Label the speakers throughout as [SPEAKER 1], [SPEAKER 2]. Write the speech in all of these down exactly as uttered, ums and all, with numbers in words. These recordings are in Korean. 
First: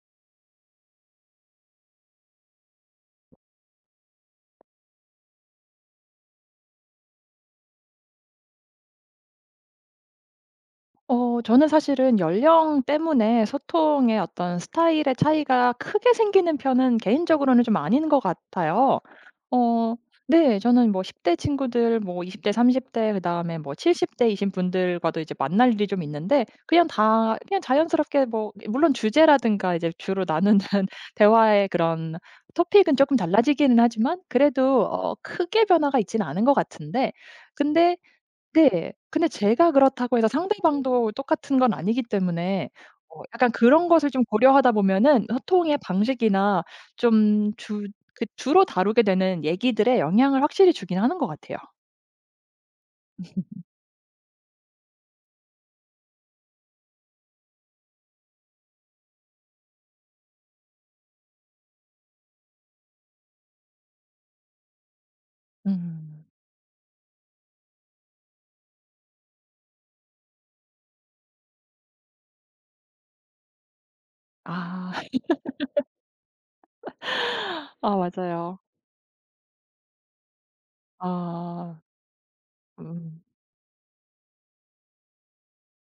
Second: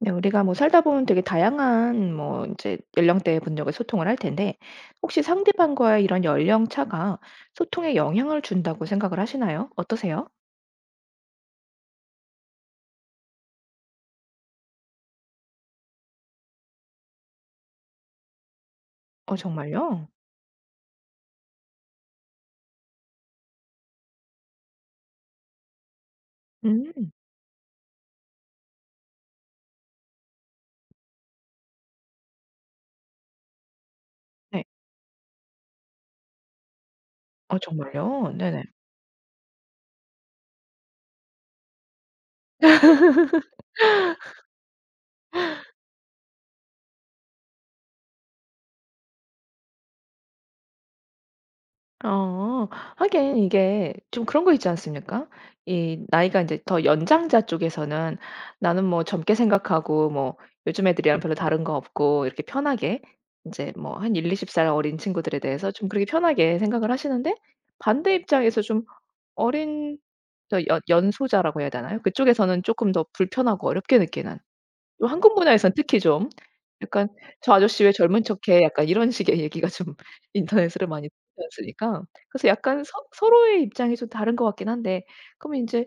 [SPEAKER 1] 네. 우리가 뭐 살다 보면 되게 다양한 뭐 이제 연령대의 분들과 소통을 할 텐데 혹시 상대방과의 이런 연령 차가 소통에 영향을 준다고 생각을 하시나요? 어떠세요?
[SPEAKER 2] 어 저는 사실은 연령 때문에 소통의 어떤 스타일의 차이가 크게 생기는 편은 개인적으로는 좀 아닌 것 같아요.
[SPEAKER 1] 어
[SPEAKER 2] 어.
[SPEAKER 1] 정말요?
[SPEAKER 2] 네. 저는 뭐 십 대 친구들, 뭐 이십 대, 삼십 대, 그다음에 뭐 칠십 대이신 분들과도 이제 만날 일이 좀 있는데, 그냥
[SPEAKER 1] 음.
[SPEAKER 2] 다 그냥 자연스럽게, 뭐 물론 주제라든가 이제 주로 나누는 대화의 그런 토픽은 조금 달라지기는 하지만,
[SPEAKER 1] 네.
[SPEAKER 2] 그래도 어 크게 변화가 있지는 않은 것 같은데.
[SPEAKER 1] 어
[SPEAKER 2] 근데
[SPEAKER 1] 정말요? 네네.
[SPEAKER 2] 네. 근데 제가 그렇다고 해서 상대방도 똑같은 건 아니기 때문에, 어 약간 그런 것을 좀 고려하다 보면은 소통의 방식이나 좀 주 그 주로 다루게 되는 얘기들에 영향을 확실히 주긴 하는 것 같아요.
[SPEAKER 1] 어. 하긴 이게 좀 그런 거 있지 않습니까? 이 나이가 이제 더 연장자 쪽에서는 나는 뭐 젊게 생각하고 뭐 요즘 애들이랑 별로 다른 거 없고 이렇게 편하게 이제 뭐 한1이2 0살 어린 친구들에 대해서 좀 그렇게
[SPEAKER 2] 음.
[SPEAKER 1] 편하게 생각을 하시는데 반대 입장에서 좀 어린 저 연 연소자라고 해야 되나요? 그쪽에서는 조금 더 불편하고 어렵게 느끼는,
[SPEAKER 2] 아.
[SPEAKER 1] 또 한국 문화에선 특히 좀 약간 "저 아저씨 왜
[SPEAKER 2] 아
[SPEAKER 1] 젊은
[SPEAKER 2] 맞아요.
[SPEAKER 1] 척해?" 약간 이런 식의 얘기가 좀 인터넷으로 많이 뜨지
[SPEAKER 2] 아.
[SPEAKER 1] 않습니까? 그래서 약간 서
[SPEAKER 2] 음.
[SPEAKER 1] 서로의 입장이 좀 다른 것 같긴 한데 그러면 인제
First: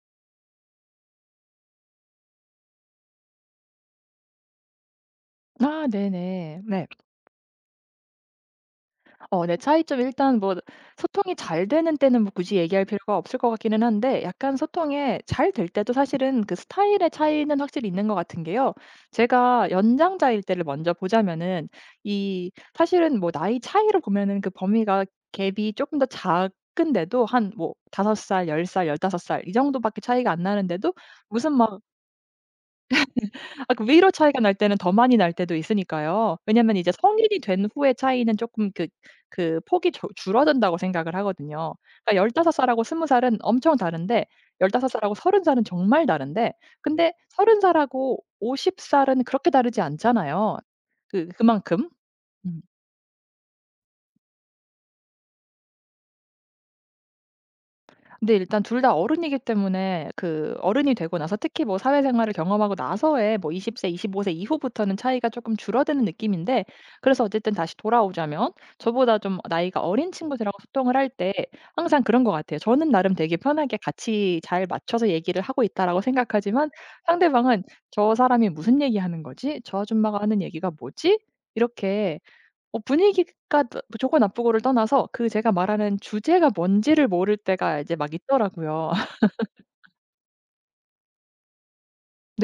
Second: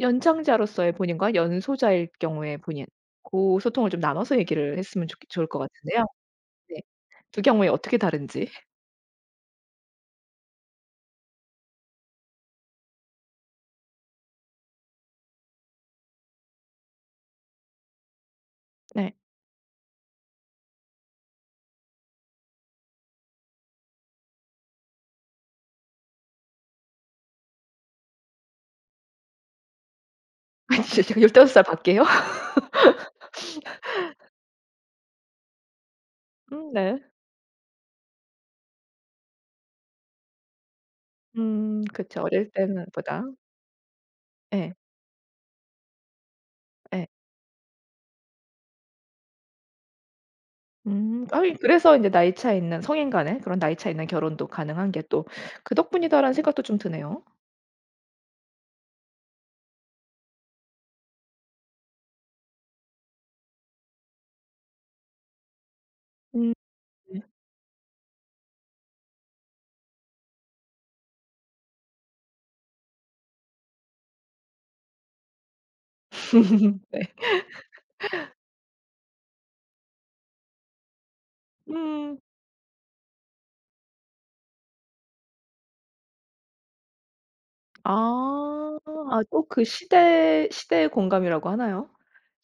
[SPEAKER 1] 연장자로서의 본인과 연소자일 경우의 본인, 고 소통을 좀 나눠서 얘기를 했으면 좋겠 좋을 것
[SPEAKER 2] 아
[SPEAKER 1] 같은데요.
[SPEAKER 2] 네네.
[SPEAKER 1] 네.
[SPEAKER 2] 네.
[SPEAKER 1] 두 경우에 어떻게 다른지.
[SPEAKER 2] 어. 네. 차이점 일단, 뭐 소통이 잘 되는 때는 뭐 굳이 얘기할 필요가 없을 것 같기는 한데, 약간 소통에 잘 될 때도 사실은 그 스타일의 차이는 확실히 있는 것 같은 게요.
[SPEAKER 1] 네.
[SPEAKER 2] 제가 연장자일 때를 먼저 보자면은, 이 사실은 뭐 나이 차이로 보면은 그 범위가, 갭이 조금 더 작은데도 한 뭐 다섯 살, 열 살, 열다섯 살 이 정도밖에 차이가 안
[SPEAKER 1] 아니
[SPEAKER 2] 나는데도
[SPEAKER 1] 제가 다5
[SPEAKER 2] 무슨
[SPEAKER 1] 살
[SPEAKER 2] 막
[SPEAKER 1] 밖에요?
[SPEAKER 2] 아 그 위로 차이가 날 때는 더 많이 날 때도 있으니까요.
[SPEAKER 1] 음
[SPEAKER 2] 왜냐면 이제
[SPEAKER 1] 네.
[SPEAKER 2] 성인이 된 후의 차이는 조금 그 그 폭이 줄 줄어든다고 생각을 하거든요.
[SPEAKER 1] 음
[SPEAKER 2] 그러니까
[SPEAKER 1] 그쵸. 어릴
[SPEAKER 2] 열다섯 살하고
[SPEAKER 1] 때는
[SPEAKER 2] 스무
[SPEAKER 1] 보다.
[SPEAKER 2] 살은 엄청 다른데,
[SPEAKER 1] 예.
[SPEAKER 2] 열다섯 살하고 서른 살은 정말 다른데,
[SPEAKER 1] 예.
[SPEAKER 2] 근데 서른 살하고 쉰 살은 그렇게 다르지 않잖아요,
[SPEAKER 1] 음.
[SPEAKER 2] 그
[SPEAKER 1] 아이,
[SPEAKER 2] 그만큼.
[SPEAKER 1] 그래서 인제 나이 차
[SPEAKER 2] 음.
[SPEAKER 1] 있는 성인 간에 그런 나이 차 있는 결혼도 가능한 게 또 '그 덕분이다.'라는 생각도 좀 드네요.
[SPEAKER 2] 근데 일단 둘 다 어른이기 때문에, 그 어른이 되고 나서 특히 뭐 사회생활을 경험하고 나서의 뭐 이십 세, 이십오 세 이후부터는 차이가 조금 줄어드는
[SPEAKER 1] 음.
[SPEAKER 2] 느낌인데, 그래서 어쨌든 다시 돌아오자면 저보다 좀 나이가 어린 친구들하고 소통을 할 때 항상 그런 것 같아요. 저는 나름 되게 편하게 같이 잘 맞춰서 얘기를 하고 있다라고 생각하지만,
[SPEAKER 1] 네.
[SPEAKER 2] 상대방은 '저 사람이 무슨 얘기하는 거지? 저 아줌마가 하는 얘기가 뭐지?' 이렇게,
[SPEAKER 1] 음.
[SPEAKER 2] 어 분위기가 또 뭐 좋고 나쁘고를 떠나서 그 제가 말하는 주제가 뭔지를 모를 때가 이제 막
[SPEAKER 1] 아.
[SPEAKER 2] 있더라고요.
[SPEAKER 1] 아 또 그 시대 시대의 공감이라고 하나요?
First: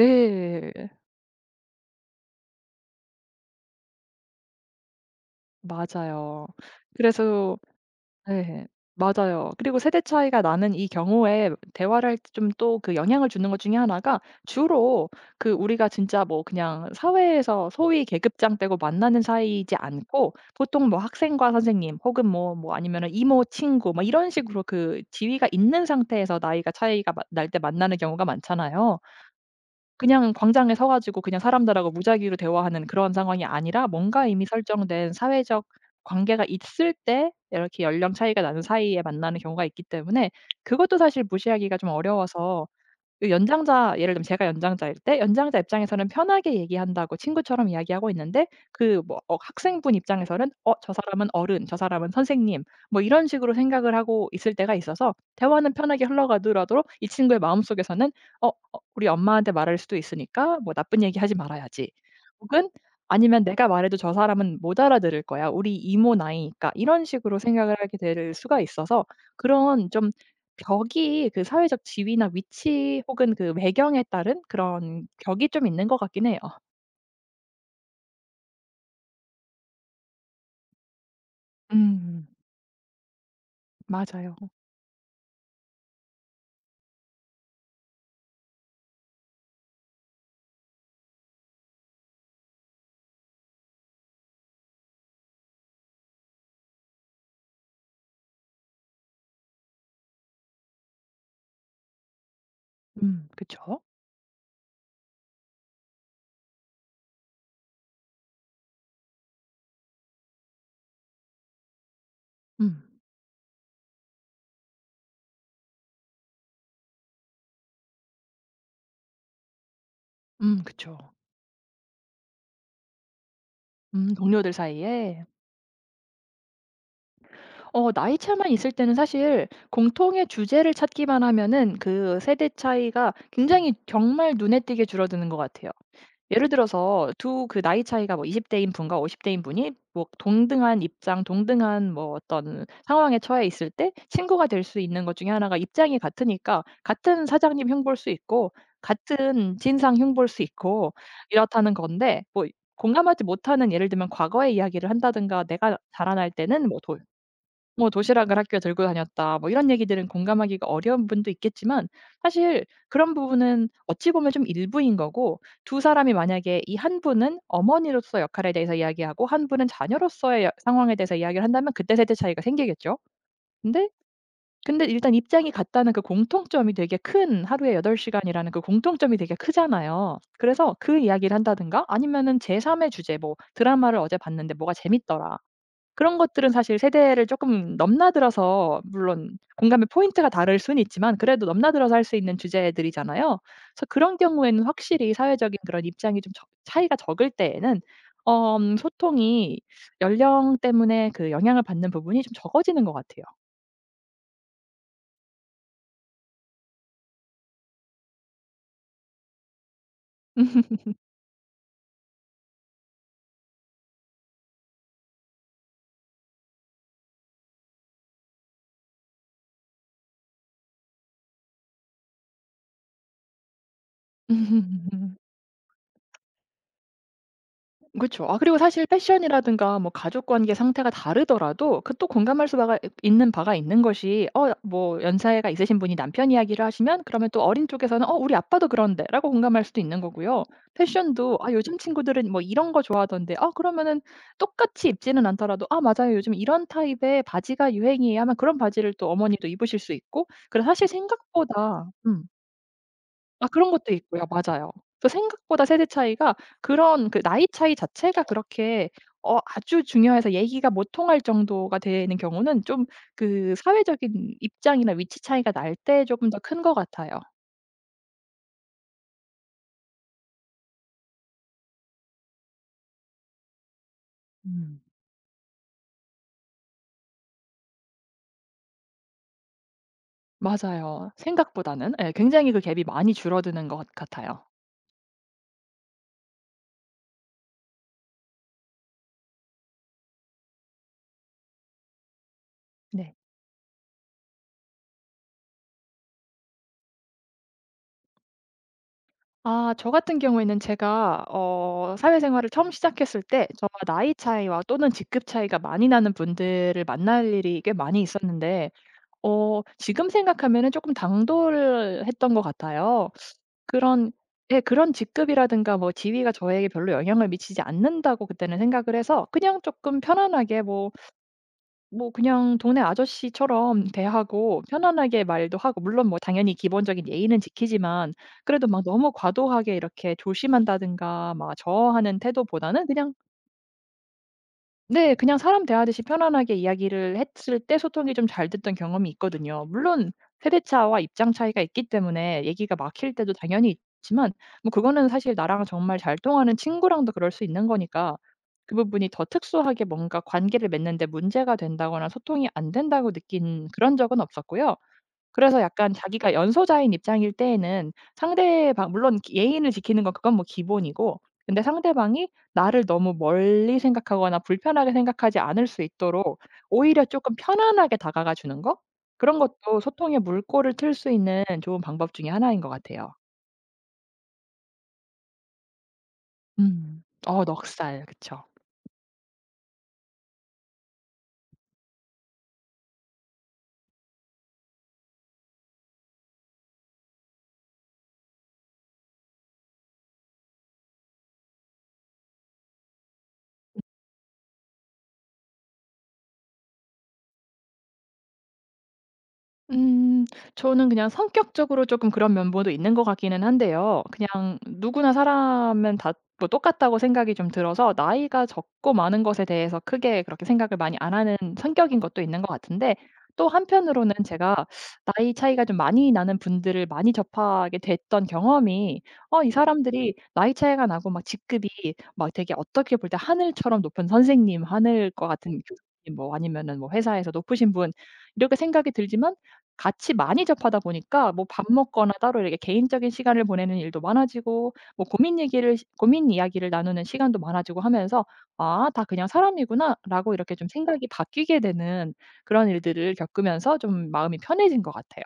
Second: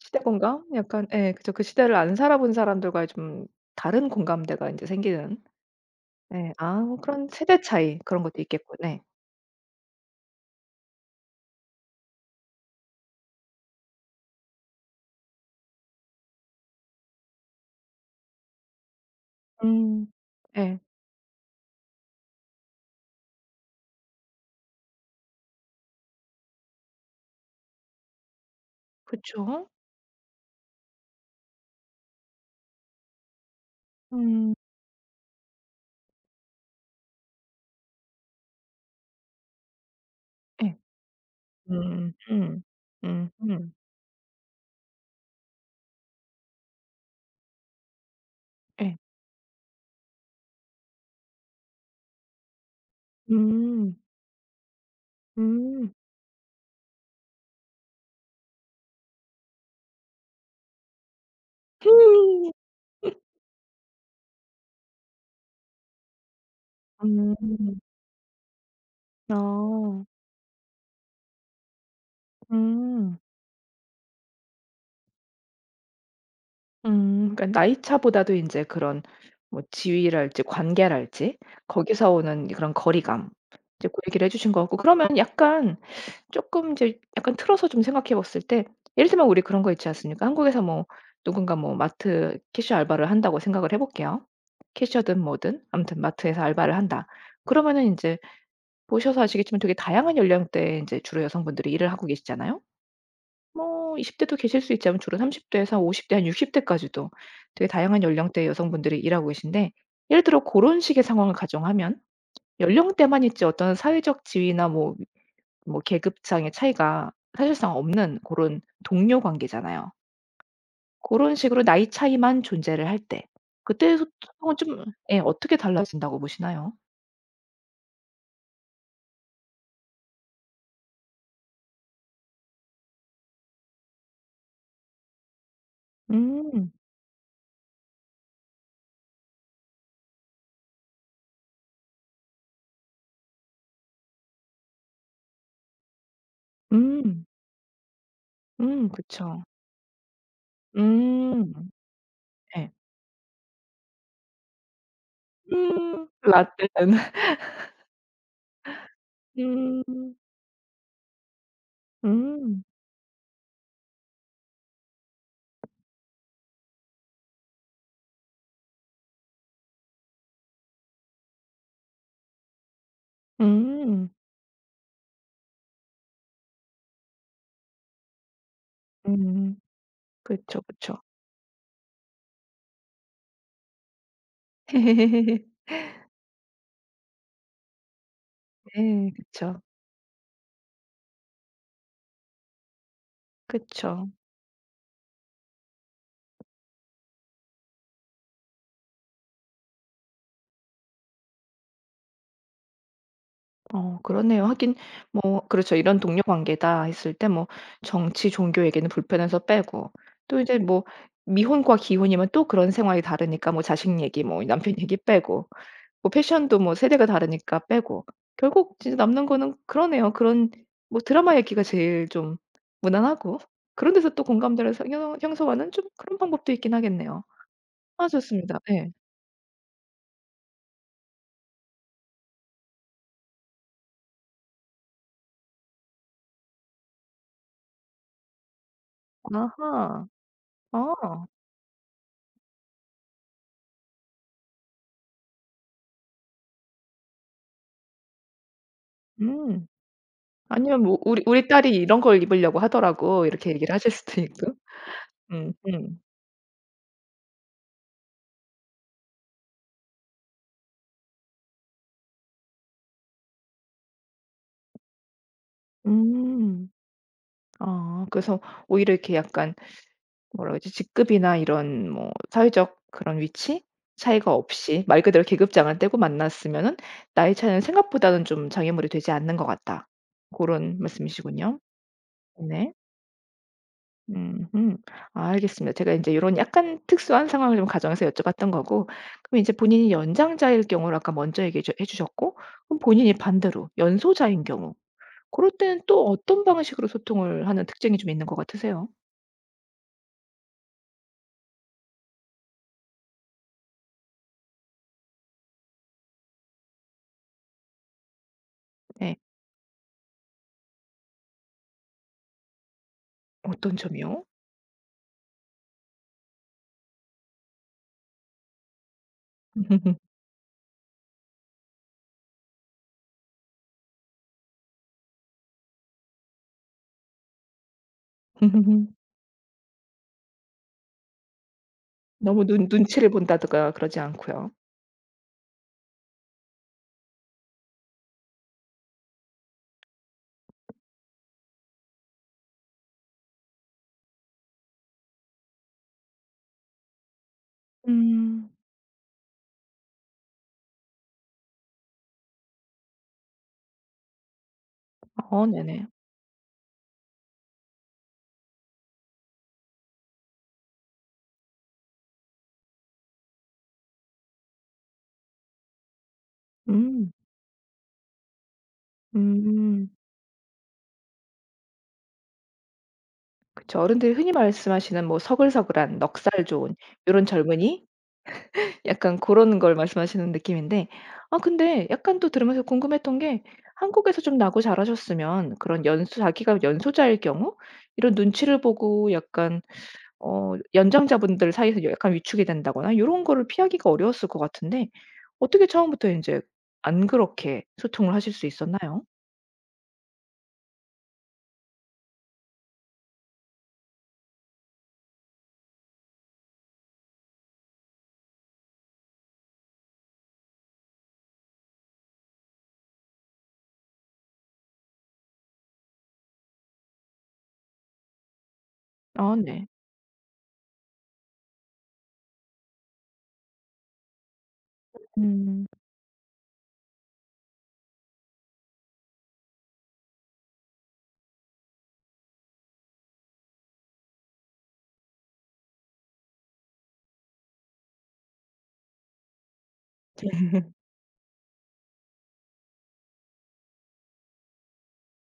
[SPEAKER 1] 시대 공감? 약간 예 그죠. 그 시대를 안 살아본 사람들과의 좀 다른 공감대가 인제 생기는.
[SPEAKER 2] 맞아요.
[SPEAKER 1] 예. 아 뭐 그런
[SPEAKER 2] 그래서
[SPEAKER 1] 세대 차이 그런 것도
[SPEAKER 2] 네.
[SPEAKER 1] 있겠고 네.
[SPEAKER 2] 맞아요. 그리고 세대 차이가 나는 이 경우에 대화를 할 때 좀 또 그 영향을 주는 것 중에 하나가 주로, 그 우리가 진짜 뭐 그냥 사회에서 소위 계급장되고 만나는 사이이지
[SPEAKER 1] 음.
[SPEAKER 2] 않고,
[SPEAKER 1] 예.
[SPEAKER 2] 보통 뭐 학생과 선생님, 혹은 뭐 뭐 아니면은 이모 친구, 뭐 이런 식으로 그 지위가 있는 상태에서 나이가 차이가 마 날 때 만나는 경우가 많잖아요.
[SPEAKER 1] 그쵸.
[SPEAKER 2] 그냥 광장에 서 가지고 그냥 사람들하고 무작위로 대화하는 그런 상황이 아니라 뭔가 이미
[SPEAKER 1] 음.
[SPEAKER 2] 설정된 사회적 관계가 있을 때 이렇게 연령 차이가 나는 사이에 만나는 경우가 있기 때문에,
[SPEAKER 1] 예.
[SPEAKER 2] 그것도 사실 무시하기가 좀
[SPEAKER 1] 음. 음.
[SPEAKER 2] 어려워서, 요
[SPEAKER 1] 음음.
[SPEAKER 2] 연장자, 예를 들면 제가 연장자일 때 연장자 입장에서는 편하게 얘기한다고 친구처럼 이야기하고 있는데,
[SPEAKER 1] 예.
[SPEAKER 2] 그 뭐 어 학생분 입장에서는 '어 저 사람은 어른, 저 사람은 선생님.' 뭐 이런 식으로 생각을
[SPEAKER 1] 음.
[SPEAKER 2] 하고 있을 때가 있어서, 대화는
[SPEAKER 1] 음.
[SPEAKER 2] 편하게 흘러가더라도 이 친구의 마음속에서는 '어 어 우리 엄마한테 말할 수도 있으니까 뭐 나쁜 얘기하지 말아야지.'
[SPEAKER 1] 음.
[SPEAKER 2] 혹은 아니면 '내가 말해도 저 사람은 못 알아들을 거야. 우리 이모 나이니까.' 이런 식으로 생각을 하게 될 수가 있어서, 그런
[SPEAKER 1] 아.
[SPEAKER 2] 좀 격이, 그 사회적 지위나 위치
[SPEAKER 1] 음.
[SPEAKER 2] 혹은 그 외경에 따른 그런 격이 좀 있는 것 같긴 해요.
[SPEAKER 1] 음. 그러니까 나이 차보다도 인제 그런 뭐 지위랄지 관계랄지 거기서
[SPEAKER 2] 음.
[SPEAKER 1] 오는 그런 거리감, 이제 고 얘기를 해
[SPEAKER 2] 맞아요. 어.
[SPEAKER 1] 주신 것 같고, 그러면 약간 쪼끔 이제 약간 틀어서 좀 생각해 봤을 때 예를 들면 우리 그런 거 있지 않습니까? 한국에서 뭐 누군가 뭐 마트 캐시어 알바를 한다고 생각을 해 볼게요. 캐셔든 뭐든 아무튼 마트에서 알바를 한다. 그러면은 인제 보셔서 아시겠지만 되게 다양한 연령대에 인제 주로 여성분들이 일을 하고 계시잖아요.
[SPEAKER 2] 음. 그쵸.
[SPEAKER 1] 뭐 이십 대도 계실 수 있지만 주로 삼십 대에서 오십 대 한 육십 대까지도 되게 다양한 연령대의 여성분들이 일하고 계신데 예를 들어 고런 식의 상황을 가정하면
[SPEAKER 2] 음.
[SPEAKER 1] 연령대만 있지 어떤 사회적 지위나 뭐 뭐 계급상의 차이가 사실상 없는 그런 동료 관계잖아요.
[SPEAKER 2] 음. 그쵸.
[SPEAKER 1] 그런 식으로 나이 차이만 존재를 할 때 그때의
[SPEAKER 2] 음 동료들
[SPEAKER 1] 소통은 좀, 예,
[SPEAKER 2] 사이에?
[SPEAKER 1] 어떻게 달라진다고 보시나요?
[SPEAKER 2] 어 나이 차만 있을 때는 사실 공통의 주제를 찾기만 하면은 그 세대 차이가 굉장히 정말 눈에 띄게 줄어드는 것 같아요. 예를
[SPEAKER 1] 음.
[SPEAKER 2] 들어서 두 그 나이 차이가 뭐 이십 대인 분과 오십 대인 분이 뭐 동등한 입장, 동등한 뭐 어떤 상황에 처해 있을 때 친구가 될 수 있는 것 중에 하나가, 입장이 같으니까
[SPEAKER 1] 음.
[SPEAKER 2] 같은 사장님 흉볼 수 있고
[SPEAKER 1] 음 그쵸.
[SPEAKER 2] 같은 진상 흉볼 수 있고
[SPEAKER 1] 음.
[SPEAKER 2] 이렇다는 건데, 뭐
[SPEAKER 1] 예.
[SPEAKER 2] 공감하지 못하는, 예를 들면 과거의 이야기를 한다든가, 내가
[SPEAKER 1] 음
[SPEAKER 2] 자라날 때는 뭐,
[SPEAKER 1] 라떼는.
[SPEAKER 2] 뭐 "도시락을 학교에 들고 다녔다." 뭐 이런 얘기들은
[SPEAKER 1] 음.
[SPEAKER 2] 공감하기가 어려운 분도 있겠지만,
[SPEAKER 1] 음.
[SPEAKER 2] 사실 그런 부분은 어찌 보면 좀 일부인 거고, 두 사람이 만약에 이 한 분은 어머니로서 역할에 대해서 이야기하고 한 분은 자녀로서의 여 상황에 대해서 이야기를 한다면 그때 세대 차이가 생기겠죠. 근데
[SPEAKER 1] 음.
[SPEAKER 2] 근데 일단 입장이 같다는 그 공통점이 되게 큰, 하루에 여덟 시간이라는 그 공통점이 되게
[SPEAKER 1] 음.
[SPEAKER 2] 크잖아요.
[SPEAKER 1] 그쵸,
[SPEAKER 2] 그래서 그
[SPEAKER 1] 그쵸.
[SPEAKER 2] 이야기를 한다든가 아니면은 제 삼의 주제, 뭐 "드라마를 어제 봤는데 뭐가 재밌더라." 그런 것들은 사실 세대를 조금 넘나들어서,
[SPEAKER 1] 네.
[SPEAKER 2] 물론
[SPEAKER 1] 그쵸.
[SPEAKER 2] 공감의 포인트가 다를 수는 있지만 그래도 넘나들어서 할 수 있는 주제들이잖아요. 그래서
[SPEAKER 1] 그쵸.
[SPEAKER 2] 그런 경우에는 확실히 사회적인 그런 입장이 좀 적- 차이가 적을 때에는 엄 소통이 연령 때문에 그 영향을 받는 부분이 좀 적어지는 것 같아요.
[SPEAKER 1] 어 그러네요. 하긴 뭐 그렇죠. 이런 동료 관계다 했을 때 뭐 정치, 종교 얘기는 불편해서 빼고, 또 이제 뭐 미혼과 기혼이면 또 그런 생활이 다르니까 뭐 자식 얘기 뭐 남편 얘기 빼고 뭐 패션도 뭐 세대가 다르니까 빼고 결국 진짜 남는 거는 그러네요. 그런 뭐 드라마 얘기가 제일 좀 무난하고 그런 데서 또 공감대를 형 형성하는 좀 그런 방법도 있긴 하겠네요. 아
[SPEAKER 2] 그
[SPEAKER 1] 좋
[SPEAKER 2] 죠아
[SPEAKER 1] 습니
[SPEAKER 2] 그리고
[SPEAKER 1] 다
[SPEAKER 2] 사실
[SPEAKER 1] 예.
[SPEAKER 2] 패션이라든가 뭐 가족 관계 상태가 다르더라도 그 또 공감할 수 바가 있는 바가 있는 것이, 어 뭐 연세가 있으신 분이 남편 이야기를 하시면 그러면 또 어린 쪽에서는 "어 우리 아빠도 그런데."라고 공감할 수도 있는
[SPEAKER 1] 아하.
[SPEAKER 2] 거고요.
[SPEAKER 1] 어.
[SPEAKER 2] 패션도 "아 요즘 친구들은 뭐 이런 거 좋아하던데." 아, 그러면은 똑같이 입지는 않더라도 "아 맞아요. 요즘 이런 타입의 바지가 유행이에요." 하면 그런 바지를 또 어머니도
[SPEAKER 1] 음.
[SPEAKER 2] 입으실 수 있고, 그래서
[SPEAKER 1] 아니면
[SPEAKER 2] 사실
[SPEAKER 1] 뭐 우리 우리 딸이
[SPEAKER 2] 생각보다
[SPEAKER 1] 이런 걸
[SPEAKER 2] 음.
[SPEAKER 1] 입으려고 하더라고
[SPEAKER 2] 아,
[SPEAKER 1] 이렇게
[SPEAKER 2] 그런
[SPEAKER 1] 얘기를 하실
[SPEAKER 2] 것도
[SPEAKER 1] 수도
[SPEAKER 2] 있고요.
[SPEAKER 1] 있고.
[SPEAKER 2] 맞아요. 그
[SPEAKER 1] 음
[SPEAKER 2] 생각보다 세대
[SPEAKER 1] 음.
[SPEAKER 2] 차이가, 그런 그 나이 차이 자체가 그렇게 어 아주 중요해서 얘기가 못 통할 정도가 되는 경우는 좀 그 사회적인 입장이나 위치 차이가 날 때 조금 더 큰
[SPEAKER 1] 음.
[SPEAKER 2] 것 같아요.
[SPEAKER 1] 아 그래서 오히려 이렇게 약간, 뭐라 그러지? 직급이나 이런 뭐 사회적 그런 위치 차이가
[SPEAKER 2] 음.
[SPEAKER 1] 없이 말 그대로 계급장을 떼고 만났으면은 나이 차이는 생각보다는 좀 장애물이 되지 않는 것 같다. 고런
[SPEAKER 2] 맞아요.
[SPEAKER 1] 말씀이시군요.
[SPEAKER 2] 생각보다는 예 굉장히 그
[SPEAKER 1] 네.
[SPEAKER 2] 갭이 많이 줄어드는 것 같아요.
[SPEAKER 1] 음 아 알겠습니다. 제가 이제 이런 약간 특수한 상황을 좀 가정해서 여쭤봤던 거고 그럼 이제 본인이 연장자일 경우를 아까 먼저 얘기해 해 주셨고 그럼 본인이
[SPEAKER 2] 네.
[SPEAKER 1] 반대로 연소자인 경우 그럴 때는 또 어떤 방식으로 소통을 하는 특징이 좀 있는 것 같으세요?
[SPEAKER 2] 아, 저 같은 경우에는 제가 어 사회생활을 처음 시작했을 때 저와 나이 차이와 또는 직급 차이가 많이 나는 분들을 만날 일이 꽤 많이 있었는데,
[SPEAKER 1] 네.
[SPEAKER 2] 어 지금 생각하면은 쪼끔 당돌했던 것 같아요.
[SPEAKER 1] 어떤
[SPEAKER 2] 그런
[SPEAKER 1] 점이요?
[SPEAKER 2] 예, 그런 직급이라든가 뭐 지위가 저에게 별로 영향을 미치지 않는다고 그때는 생각을 해서 그냥 쪼끔 편안하게 뭐, 뭐 그냥 동네 아저씨처럼 대하고 편안하게 말도 하고, 물론 뭐 당연히 기본적인 예의는 지키지만, 그래도 막 너무 과도하게 이렇게 조심한다든가 막 저어하는
[SPEAKER 1] 너무 눈
[SPEAKER 2] 태도보다는
[SPEAKER 1] 눈치를
[SPEAKER 2] 그냥.
[SPEAKER 1] 본다든가 그러지 않고요.
[SPEAKER 2] 네. 그냥 사람 대하듯이 편안하게 이야기를 했을 때 소통이 좀 잘 됐던 경험이 있거든요. 물론 세대 차와 입장 차이가 있기 때문에 얘기가 막힐 때도 당연히 있지만, 뭐 그거는 사실 나랑 정말 잘 통하는 친구랑도 그럴 수 있는 거니까
[SPEAKER 1] 음.
[SPEAKER 2] 그 부분이 더 특수하게 뭔가 관계를 맺는 데 문제가 된다거나 소통이 안 된다고 느낀 그런 적은 없었고요.
[SPEAKER 1] 어
[SPEAKER 2] 그래서
[SPEAKER 1] 네네.
[SPEAKER 2] 약간 자기가 연소자인 입장일 때에는, 상대방, 물론 기 예의를 지키는 건 그건 뭐 기본이고, 근데 상대방이 나를 너무 멀리 생각하거나 불편하게 생각하지 않을 수 있도록 오히려
[SPEAKER 1] 음.
[SPEAKER 2] 조금 편안하게 다가가 주는 거? 그런 것도
[SPEAKER 1] 음.
[SPEAKER 2] 소통의 물꼬를 틀 수 있는 좋은 방법 중에 하나인 것 같아요.
[SPEAKER 1] 그쵸. 어른들이 흔히 말씀하시는 뭐 서글서글한 넉살 좋은
[SPEAKER 2] 음.
[SPEAKER 1] 이런
[SPEAKER 2] 어.
[SPEAKER 1] 젊은이,
[SPEAKER 2] 넉살. 그쵸.
[SPEAKER 1] 약간 그런 걸 말씀하시는 느낌인데 아 근데 약간 또 들으면서 궁금했던 게 한국에서 좀 나고 자라셨으면 그런 연소 자기가 연소자일 경우 이런 눈치를 보고 약간 어 연장자분들 사이에서 약간 위축이 된다거나 이런 거를 피하기가 어려웠을 것 같은데 어떻게 처음부터 이제 안 그렇게 소통을 하실 수 있었나요?
[SPEAKER 2] 음. 저는 그냥 성격적으로 조금 그런 면모도 있는 것 같기는 한데요. 그냥 누구나 사람은 다 뭐 똑같다고 생각이 좀 들어서 나이가 적고 많은 것에 대해서 크게 그렇게 생각을 많이 안 하는 성격인 것도 있는 것 같은데, 또 한편으로는 제가 나이 차이가 좀 많이 나는 분들을 많이 접하게 됐던 경험이,
[SPEAKER 1] 아
[SPEAKER 2] 어 이
[SPEAKER 1] 네.
[SPEAKER 2] 사람들이 나이 차이가 나고 막 직급이 막 되게 어떻게 볼 때 하늘처럼 높은 선생님, 하늘 것 같은
[SPEAKER 1] 음.
[SPEAKER 2] 교수님, 뭐 아니면은 뭐 회사에서 높으신 분 이렇게 생각이 들지만, 같이 많이 접하다 보니까 뭐 밥 먹거나 따로 이렇게 개인적인 시간을 보내는 일도 많아지고 뭐 고민 얘기를 시 고민 이야기를 나누는 시간도 많아지고 하면서 '아 다 그냥 사람이구나.'라고 이렇게 좀 생각이 바뀌게 되는 그런 일들을 겪으면서 좀 마음이 편해진 것 같아요.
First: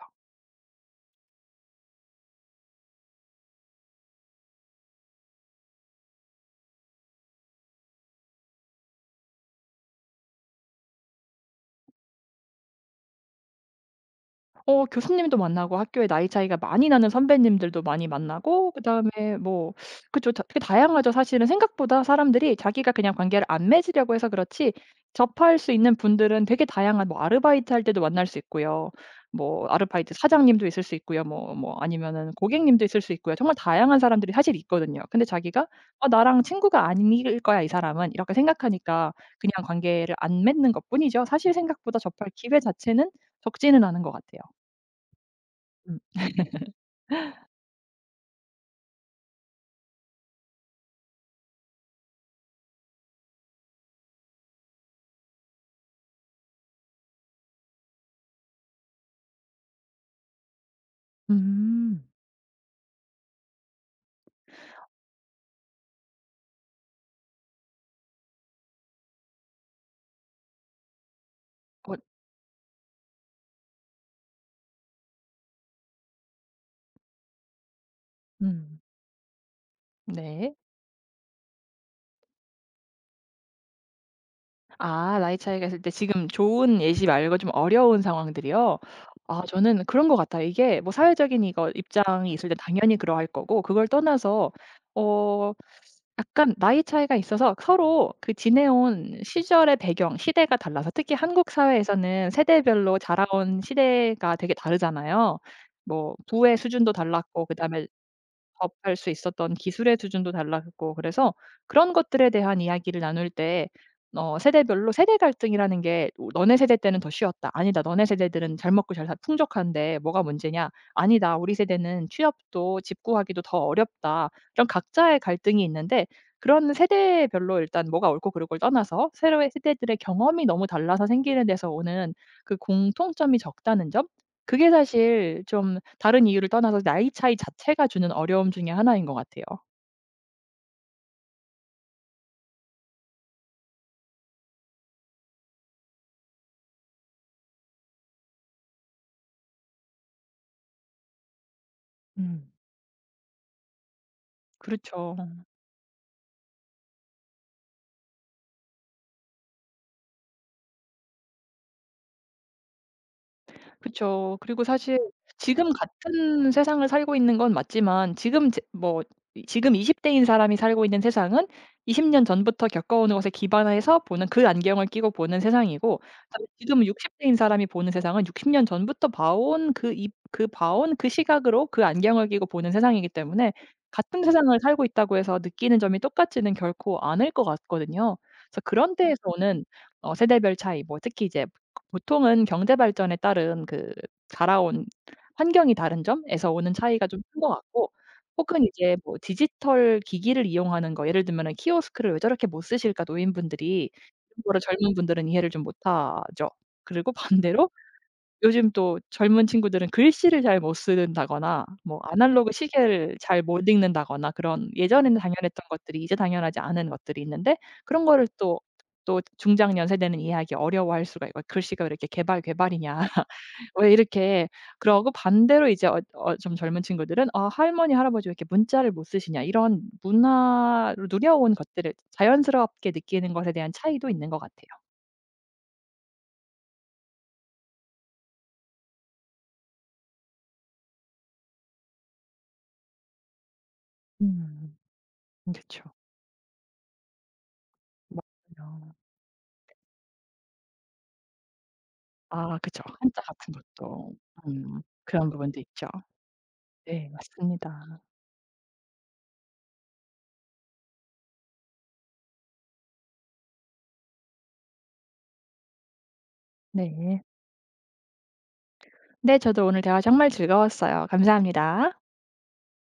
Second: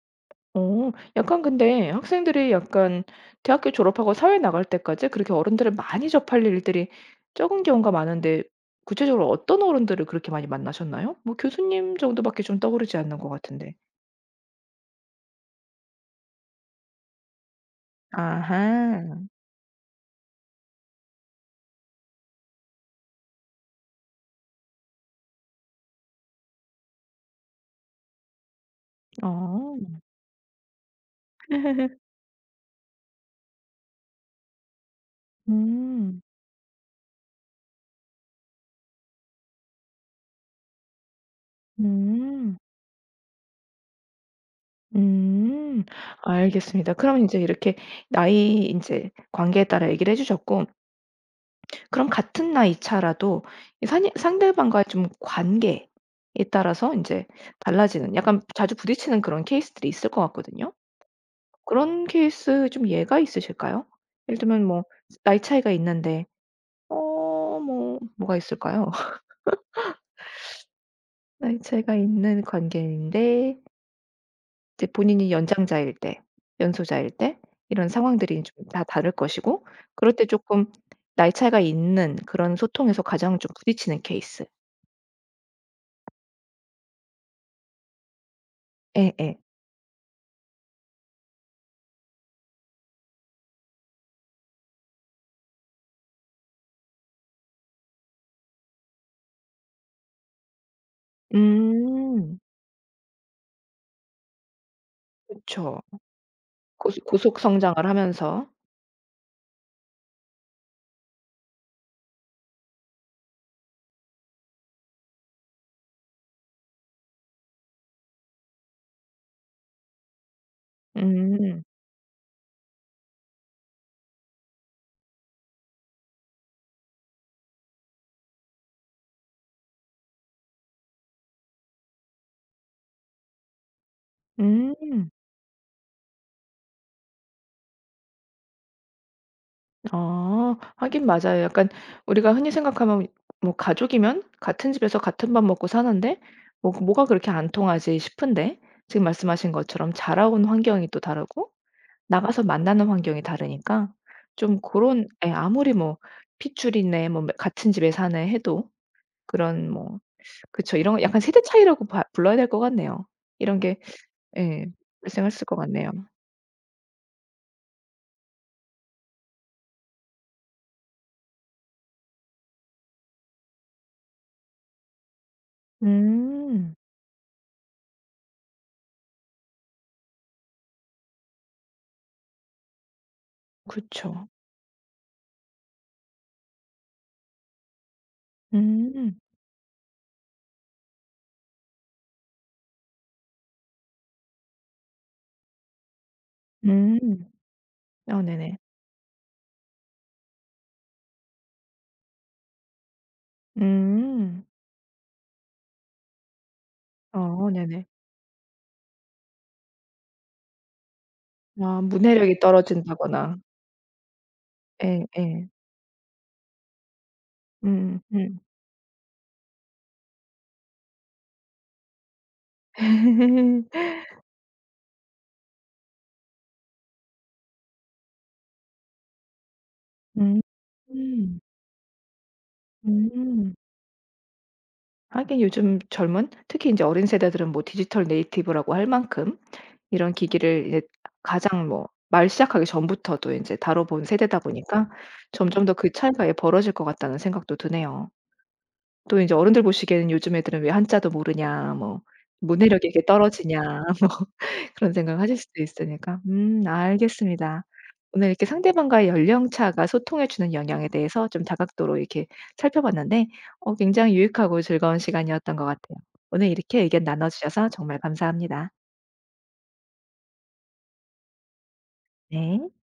[SPEAKER 1] 어. 약간 근데 학생들이 약간 대학교 졸업하고 사회 나갈 때까지 그렇게 어른들을 많이 접할 일들이 적은 경우가 많은데 구체적으로 어떤 어른들을 그렇게 많이 만나셨나요? 뭐 교수님 정도밖에 좀 떠오르지 않는 것 같은데.
[SPEAKER 2] 어 교수님도 만나고 학교에 나이 차이가 많이 나는 선배님들도 많이 만나고, 그다음에
[SPEAKER 1] 아하.
[SPEAKER 2] 뭐 그쵸. 다 되게 다양하죠. 사실은 생각보다 사람들이 자기가 그냥 관계를 안 맺으려고 해서 그렇지, 접할 수 있는 분들은 되게 다양한, 뭐 아르바이트할 때도 만날 수 있고요. 뭐
[SPEAKER 1] 어.
[SPEAKER 2] 아르바이트 사장님도 있을 수 있고요. 뭐 뭐 아니면은 고객님도 있을 수 있고요. 정말 다양한 사람들이 사실 있거든요. 근데 자기가 '어
[SPEAKER 1] 음.
[SPEAKER 2] 나랑 친구가 아닐 거야 이 사람은.' 이렇게 생각하니까 그냥 관계를 안 맺는 것뿐이죠. 사실 생각보다 접할
[SPEAKER 1] 음.
[SPEAKER 2] 기회 자체는 적지는 않은 것 같아요.
[SPEAKER 1] 음.
[SPEAKER 2] 음.
[SPEAKER 1] 알겠습니다. 그럼 이제 이렇게 나이, 이제 관계에 따라 얘기를 해 주셨고 그럼 같은 나이 차라도 이 사니 상대방과의 좀 관계에 따라서 이제 달라지는 약간 자주 부딪히는 그런 케이스들이 있을 것 같거든요.
[SPEAKER 2] 음.
[SPEAKER 1] 그런 케이스 좀 예가 있으실까요? 예를 들면 뭐 나이 차이가 있는데 어 뭐 뭐가 있을까요? 나이 차이가
[SPEAKER 2] 어.
[SPEAKER 1] 있는 관계인데 이제 본인이 연장자일 때, 연소자일 때, 이런 상황들이 좀
[SPEAKER 2] 음.
[SPEAKER 1] 다 다를 것이고 그럴 때
[SPEAKER 2] 네.
[SPEAKER 1] 조금 나이 차이가 있는 그런 소통에서 가장 좀 부딪히는 케이스.
[SPEAKER 2] 아, 나이 차이가 있을 때 지금 좋은 예시 말고 좀 어려운 상황들이요?
[SPEAKER 1] 예예.
[SPEAKER 2] 아, 저는 그런 것 같아요. 이게 뭐 사회적인 이거 입장이 있을 때 당연히 그러할 거고, 그걸 떠나서 어 약간 나이 차이가 있어서 서로 그 지내온 시절의 배경, 시대가 달라서, 특히 한국 사회에서는
[SPEAKER 1] 음.
[SPEAKER 2] 세대별로 자라온 시대가 되게 다르잖아요.
[SPEAKER 1] 그쵸.
[SPEAKER 2] 뭐 부의 수준도
[SPEAKER 1] 고속 고속
[SPEAKER 2] 달랐고,
[SPEAKER 1] 성장을
[SPEAKER 2] 그다음에
[SPEAKER 1] 하면서.
[SPEAKER 2] 접할 수 있었던 기술의 수준도 달랐고, 그래서 그런 것들에 대한 이야기를 나눌 때 어 세대별로, 세대 갈등이라는 게, 오 "너네 세대 때는 더 쉬웠다.", "아니다. 너네 세대들은 잘 먹고 잘 사 풍족한데 뭐가 문제냐.", "아니다. 우리
[SPEAKER 1] 음.
[SPEAKER 2] 세대는 취업도 집 구하기도 더 어렵다.", 이런 각자의 갈등이 있는데, 그런 세대별로 일단 뭐가 옳고 그르고를 떠나서 새로의 세대들의 경험이 너무 달라서 생기는 데서 오는 그 공통점이 적다는 점? 그게
[SPEAKER 1] 음.
[SPEAKER 2] 사실 좀 다른 이유를 떠나서 나이 차이 자체가 주는 어려움 중에 하나인 것 같아요.
[SPEAKER 1] 아. 하긴 맞아요. 약간 우리가 흔히 생각하면 뭐 가족이면 같은 집에서 같은 밥 먹고 사는데 뭐 그 뭐가 그렇게 안 통하지 싶은데 지금 말씀하신 것처럼 자라온 환경이 또 다르고 나가서
[SPEAKER 2] 음.
[SPEAKER 1] 만나는 환경이 다르니까 좀 고런,
[SPEAKER 2] 그렇죠.
[SPEAKER 1] 예, 아무리 뭐 핏줄이네 뭐 매 같은 집에 사네 해도 그런 뭐, 그쵸, 이런 거 약간 세대 차이라고 봐 불러야 될 것 같네요. 이런 게,
[SPEAKER 2] 그쵸. 그리고
[SPEAKER 1] 예,
[SPEAKER 2] 사실
[SPEAKER 1] 발생했을 것
[SPEAKER 2] 지금
[SPEAKER 1] 같네요.
[SPEAKER 2] 같은 세상을 살고 있는 건 맞지만 지금 제 뭐 이 지금 이십 대인 사람이 살고 있는 세상은 이십 년 전부터 겪어오는 것에 기반해서 보는 그 안경을 끼고 보는 세상이고, 그다음에
[SPEAKER 1] 음.
[SPEAKER 2] 지금 육십 대인 사람이 보는 세상은 육십 년 전부터 봐온 그 이, 그 봐온 그 시각으로 그 안경을 끼고 보는 세상이기 때문에, 같은
[SPEAKER 1] 그쵸.
[SPEAKER 2] 세상을 살고 있다고 해서 느끼는 점이 똑같지는 결코 않을 것 같거든요. 그래서 그런 데에서
[SPEAKER 1] 음.
[SPEAKER 2] 오는 어 세대별 차이, 뭐 특히 이제 보통은 경제 발전에 따른 그 자라온 환경이 다른 점에서 오는 차이가 좀
[SPEAKER 1] 음.
[SPEAKER 2] 큰 것 같고,
[SPEAKER 1] 어 네네.
[SPEAKER 2] 혹은 이제 뭐 디지털 기기를 이용하는 거, 예를 들면은 "키오스크를 왜 저렇게 못 쓰실까 노인분들이." 이런
[SPEAKER 1] 음.
[SPEAKER 2] 거를 젊은 분들은 이해를 좀 못하죠. 그리고
[SPEAKER 1] 어
[SPEAKER 2] 반대로
[SPEAKER 1] 네네.
[SPEAKER 2] 요즘 또 젊은 친구들은 글씨를 잘 못 쓴다거나
[SPEAKER 1] 아
[SPEAKER 2] 뭐
[SPEAKER 1] 문해력이
[SPEAKER 2] 아날로그 시계를
[SPEAKER 1] 떨어진다거나.
[SPEAKER 2] 잘 못 읽는다거나 그런
[SPEAKER 1] 예
[SPEAKER 2] 예전에는
[SPEAKER 1] 예.
[SPEAKER 2] 당연했던 것들이 이제 당연하지 않은 것들이 있는데,
[SPEAKER 1] 음
[SPEAKER 2] 그런 거를
[SPEAKER 1] 음.
[SPEAKER 2] 또 또 중장년 세대는 이해하기 어려워할 수가 있고, '글씨가 왜 이렇게 개발개발이냐. 왜 이렇게' 그러고, 반대로 이제 어 어 좀 젊은 친구들은 '아 할머니, 할아버지 왜 이렇게 문자를 못 쓰시냐.' 이런,
[SPEAKER 1] 음.
[SPEAKER 2] 문화로
[SPEAKER 1] 음.
[SPEAKER 2] 누려온 것들을 자연스럽게 느끼는 것에
[SPEAKER 1] 음.
[SPEAKER 2] 대한 차이도 있는 것 같아요.
[SPEAKER 1] 하긴 요즘 젊은, 특히 이제 어린 세대들은 뭐 디지털 네이티브라고 할 만큼 이런 기기를 이제 가장 뭐 말 시작하기 전부터도 이제 다뤄 본 세대다
[SPEAKER 2] 음.
[SPEAKER 1] 보니까
[SPEAKER 2] 그
[SPEAKER 1] 점점 더
[SPEAKER 2] 죠
[SPEAKER 1] 그 차이가, 예, 벌어질 것 같다는 생각도 드네요.
[SPEAKER 2] 맞아요.
[SPEAKER 1] 또 인제 어른들 보시기에는 '요즘 애들은 왜 한자도 모르냐.' 뭐
[SPEAKER 2] 아 그죠.
[SPEAKER 1] '문해력이 이렇게
[SPEAKER 2] 한자 같은
[SPEAKER 1] 떨어지냐.' 뭐
[SPEAKER 2] 것도. 음.
[SPEAKER 1] 그런
[SPEAKER 2] 그런
[SPEAKER 1] 생각하실
[SPEAKER 2] 부분도
[SPEAKER 1] 수도
[SPEAKER 2] 있죠.
[SPEAKER 1] 있으니까. 음
[SPEAKER 2] 네,
[SPEAKER 1] 알겠습니다.
[SPEAKER 2] 맞습니다.
[SPEAKER 1] 오늘 이렇게 상대방과의 연령 차가 소통에 주는 영향에 대해서 좀 다각도로 이렇게 살펴봤는데 어 굉장히 유익하고 즐거운 시간이었던 것 같아요. 오늘 이렇게 의견
[SPEAKER 2] 네.
[SPEAKER 1] 나눠 주셔서 정말 감사합니다.
[SPEAKER 2] 네, 저도 오늘 대화 정말 즐거웠어요. 감사합니다.
[SPEAKER 1] 네.